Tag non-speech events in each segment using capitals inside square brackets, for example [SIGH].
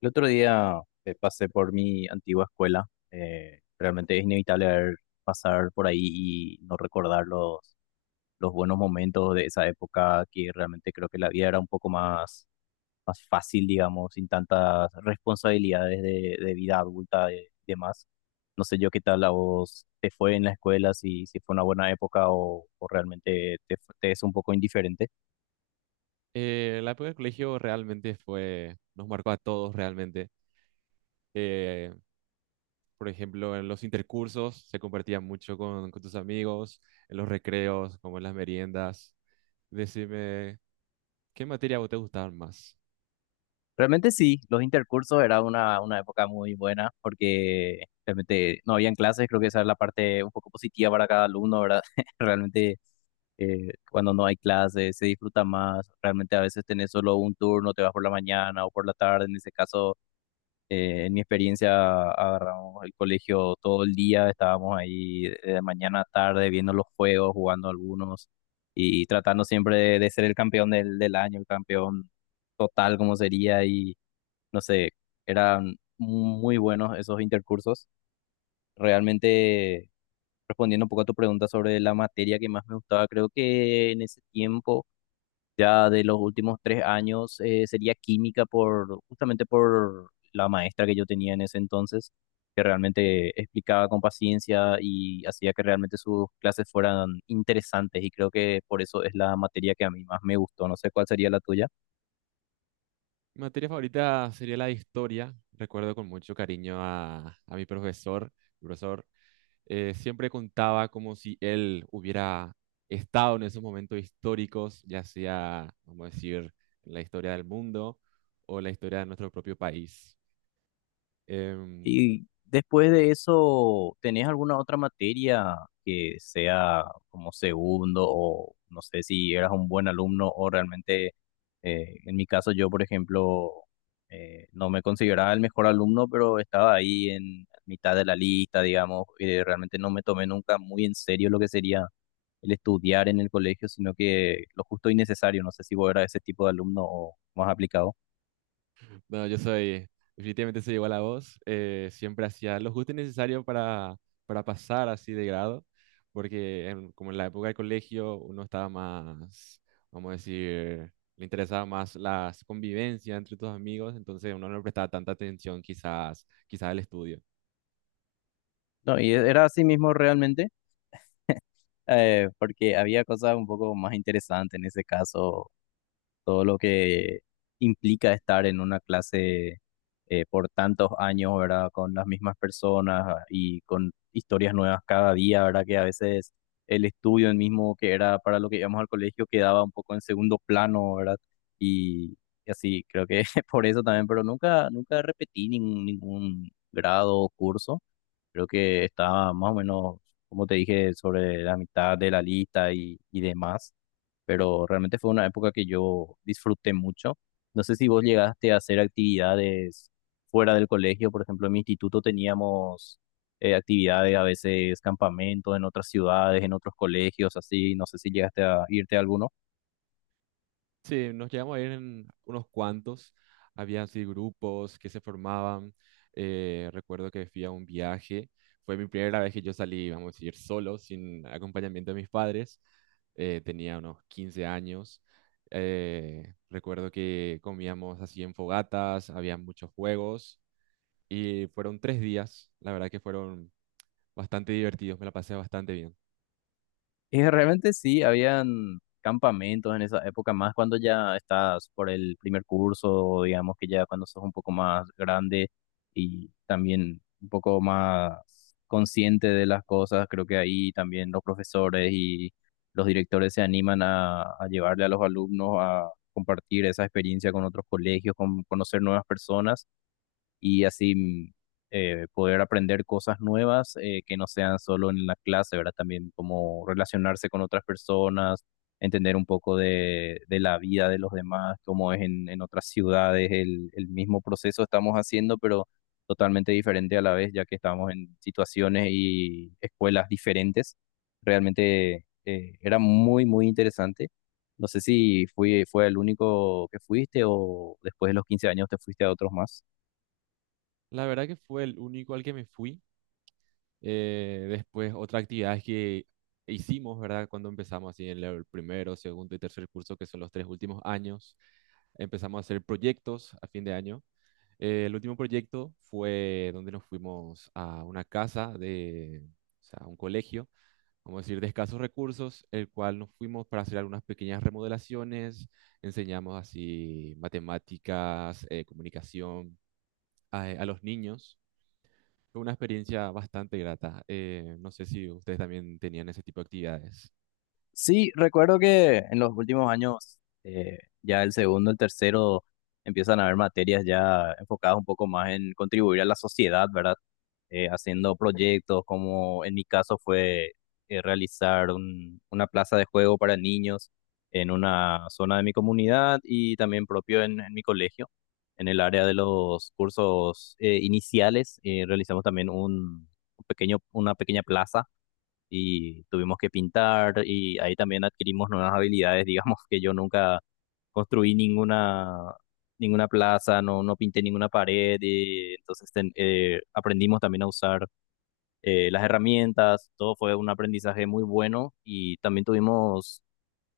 El otro día pasé por mi antigua escuela. Realmente es inevitable pasar por ahí y no recordar los buenos momentos de esa época que realmente creo que la vida era un poco más fácil, digamos, sin tantas responsabilidades de vida adulta y demás. No sé yo qué tal a vos te fue en la escuela, si fue una buena época o realmente te es un poco indiferente. La época del colegio realmente fue, nos marcó a todos realmente. Eh, por ejemplo, en los intercursos se compartía mucho con tus amigos, en los recreos, como en las meriendas. Decime, ¿qué materia a vos te gustaba más? Realmente sí, los intercursos era una época muy buena porque realmente no habían clases, creo que esa es la parte un poco positiva para cada alumno, ¿verdad? [LAUGHS] Realmente, cuando no hay clases se disfruta más, realmente a veces tenés solo un turno, te vas por la mañana o por la tarde, en ese caso, en mi experiencia agarramos el colegio todo el día, estábamos ahí de mañana a tarde viendo los juegos, jugando algunos y tratando siempre de ser el campeón del año, el campeón total como sería y no sé, eran muy buenos esos intercursos. Realmente, respondiendo un poco a tu pregunta sobre la materia que más me gustaba, creo que en ese tiempo, ya de los últimos 3 años, sería química por, justamente por la maestra que yo tenía en ese entonces, que realmente explicaba con paciencia y hacía que realmente sus clases fueran interesantes y creo que por eso es la materia que a mí más me gustó. No sé cuál sería la tuya. Mi materia favorita sería la de historia. Recuerdo con mucho cariño a mi profesor, profesor, siempre contaba como si él hubiera estado en esos momentos históricos, ya sea, vamos a decir, en la historia del mundo o la historia de nuestro propio país. Em, Y después de eso, ¿tenés alguna otra materia que sea como segundo o no sé si eras un buen alumno o realmente, en mi caso yo, por ejemplo, no me consideraba el mejor alumno, pero estaba ahí en mitad de la lista, digamos, y realmente no me tomé nunca muy en serio lo que sería el estudiar en el colegio, sino que lo justo y necesario. No sé si vos eras ese tipo de alumno o más aplicado. No, definitivamente soy igual a vos. Siempre hacía lo justo y necesario para pasar así de grado, porque como en la época del colegio uno estaba más, vamos a decir, le interesaba más la convivencia entre tus amigos, entonces uno no le prestaba tanta atención quizás al estudio. No, y era así mismo realmente. Porque había cosas un poco más interesantes en ese caso, todo lo que implica estar en una clase por tantos años, ¿verdad? Con las mismas personas ah, y con historias nuevas cada día, ¿verdad? Que a veces el estudio el mismo que era para lo que íbamos al colegio quedaba un poco en segundo plano, ¿verdad? Y, y así, creo que [LAUGHS] por eso también, pero nunca repetí ningún grado o curso. Creo que estaba más o menos, como te dije, sobre la mitad de la lista y demás, pero realmente fue una época que yo disfruté mucho. No sé si vos llegaste a hacer actividades fuera del colegio, por ejemplo, en mi instituto teníamos actividades, a veces campamentos en otras ciudades, en otros colegios, así, no sé si llegaste a irte a alguno. Sí, nos llegamos a ir en unos cuantos. Había así grupos que se formaban. Recuerdo que fui a un viaje. Fue mi primera vez que yo salí, vamos a decir, solo, sin acompañamiento de mis padres. Tenía unos 15 años. Recuerdo que comíamos así en fogatas, había muchos juegos y fueron 3 días. La verdad que fueron bastante divertidos, me la pasé bastante bien. Y realmente sí, habían campamentos en esa época, más cuando ya estás por el primer curso, digamos que ya cuando sos un poco más grande y también un poco más consciente de las cosas, creo que ahí también los profesores y los directores se animan a llevarle a los alumnos a compartir esa experiencia con otros colegios, con conocer nuevas personas y así poder aprender cosas nuevas que no sean solo en la clase, ¿verdad? También como relacionarse con otras personas, entender un poco de la vida de los demás, cómo es en otras ciudades, el mismo proceso estamos haciendo, pero totalmente diferente a la vez, ya que estamos en situaciones y escuelas diferentes. Realmente, era muy interesante. No sé si fue el único que fuiste o después de los 15 años te fuiste a otros más. La verdad que fue el único al que me fui. Después, otras actividades que hicimos, ¿verdad? Cuando empezamos así en el primero, segundo y tercer curso, que son los 3 últimos años, empezamos a hacer proyectos a fin de año. El último proyecto fue donde nos fuimos a una casa de, o sea, a un colegio, vamos a decir, de escasos recursos, el cual nos fuimos para hacer algunas pequeñas remodelaciones, enseñamos así matemáticas, comunicación a los niños. Fue una experiencia bastante grata. No sé si ustedes también tenían ese tipo de actividades. Sí, recuerdo que en los últimos años, ya el segundo, el tercero, empiezan a haber materias ya enfocadas un poco más en contribuir a la sociedad, ¿verdad? Haciendo proyectos, como en mi caso fue eh, realizar una plaza de juego para niños en una zona de mi comunidad y también propio en mi colegio. En el área de los cursos iniciales, realizamos también un pequeño, una pequeña plaza y tuvimos que pintar y ahí también adquirimos nuevas habilidades, digamos [LAUGHS] que yo nunca construí ninguna plaza, no pinté ninguna pared, y entonces aprendimos también a usar las herramientas, todo fue un aprendizaje muy bueno y también tuvimos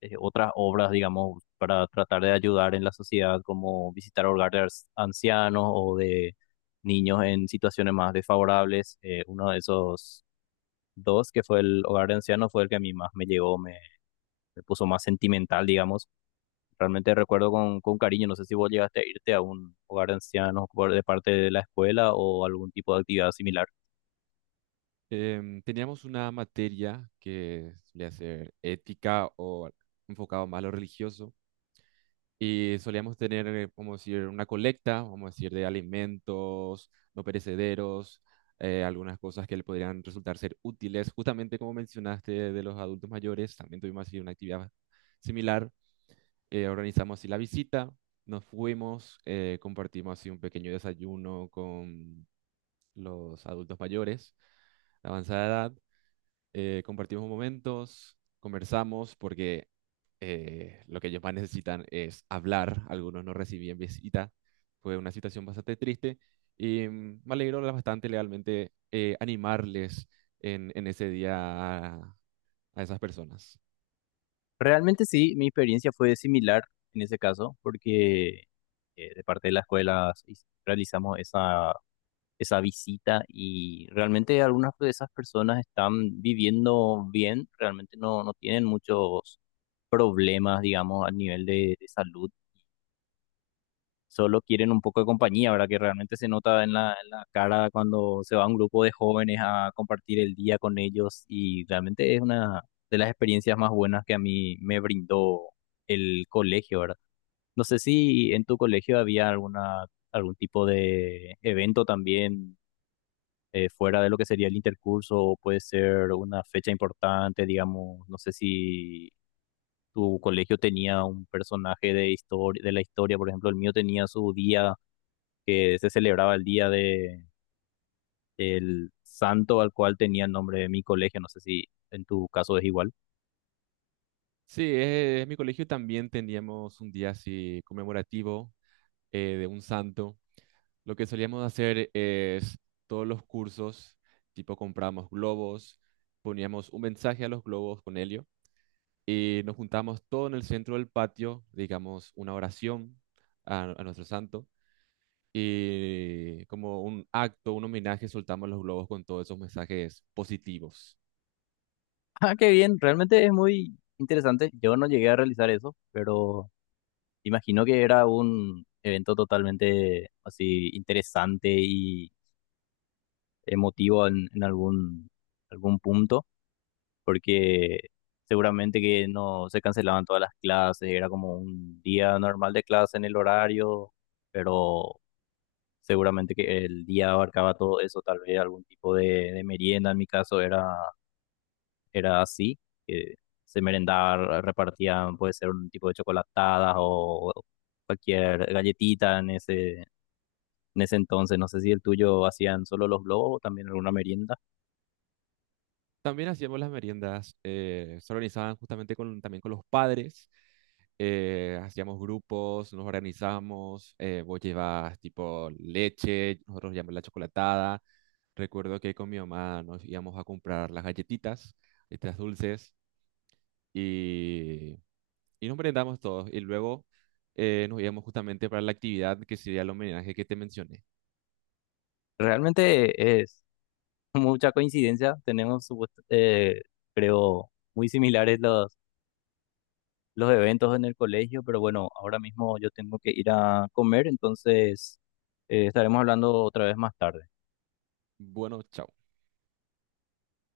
otras obras, digamos, para tratar de ayudar en la sociedad, como visitar hogares ancianos o de niños en situaciones más desfavorables. Uno de esos Dos, que fue el hogar de ancianos, fue el que a mí más me llegó, me puso más sentimental, digamos. Realmente recuerdo con cariño, no sé si vos llegaste a irte a un hogar de ancianos de parte de la escuela o algún tipo de actividad similar. Teníamos una materia que solía ser ética o enfocado más a lo religioso y solíamos tener, vamos a decir, una colecta, vamos a decir, de alimentos no perecederos, algunas cosas que le podrían resultar ser útiles. Justamente como mencionaste de los adultos mayores, también tuvimos así una actividad similar. Organizamos así la visita, nos fuimos, compartimos así un pequeño desayuno con los adultos mayores de avanzada edad, compartimos momentos, conversamos porque lo que ellos más necesitan es hablar, algunos no recibían visita, fue una situación bastante triste y me alegró bastante legalmente animarles en ese día a, a esas personas. Realmente sí, mi experiencia fue similar en ese caso, porque de parte de la escuela realizamos esa visita y realmente algunas de esas personas están viviendo bien, realmente no tienen muchos problemas, digamos, a nivel de salud solo quieren un poco de compañía, ¿verdad? Que realmente se nota en en la cara cuando se va un grupo de jóvenes a compartir el día con ellos y realmente es una de las experiencias más buenas que a mí me brindó el colegio, ¿verdad? No sé si en tu colegio había algún tipo de evento también fuera de lo que sería el intercurso o puede ser una fecha importante, digamos, no sé si... Tu colegio tenía un personaje de historia, de la historia, por ejemplo, el mío tenía su día que se celebraba el día de el santo al cual tenía el nombre de mi colegio. No sé si en tu caso es igual. [LAUGHS] Sí, en mi colegio también teníamos un día así conmemorativo, de un santo, lo que solíamos hacer es todos los cursos, tipo compramos globos, poníamos un mensaje a los globos con helio y nos juntamos todo en el centro del patio, digamos una oración a nuestro santo y como un acto, un homenaje, soltamos los globos con todos esos mensajes positivos. Ah, qué bien, realmente es muy interesante. Yo no llegué a realizar eso, pero imagino que era un evento totalmente así interesante y emotivo en algún, algún punto, porque seguramente que no se cancelaban todas las clases, era como un día normal de clase en el horario, pero seguramente que el día abarcaba todo eso, tal vez algún tipo de merienda, en mi caso era así, que se merendaba, repartían, puede ser un tipo de chocolatadas o cualquier galletita en en ese entonces. No sé si el tuyo hacían solo los globos o también alguna merienda. También hacíamos las meriendas, se organizaban justamente también con los padres, hacíamos grupos, nos organizamos, vos llevas tipo leche, nosotros llevamos la chocolatada. Recuerdo que con mi mamá nos íbamos a comprar las galletitas, estas dulces, y, y nos merendamos todos. Y luego nos íbamos justamente para la actividad que sería el homenaje que te mencioné. Realmente es [LAUGHS] mucha coincidencia, creo, muy similares los eventos en el colegio, pero bueno, ahora mismo yo tengo que ir a comer, entonces estaremos hablando otra vez más tarde. Bueno, chao.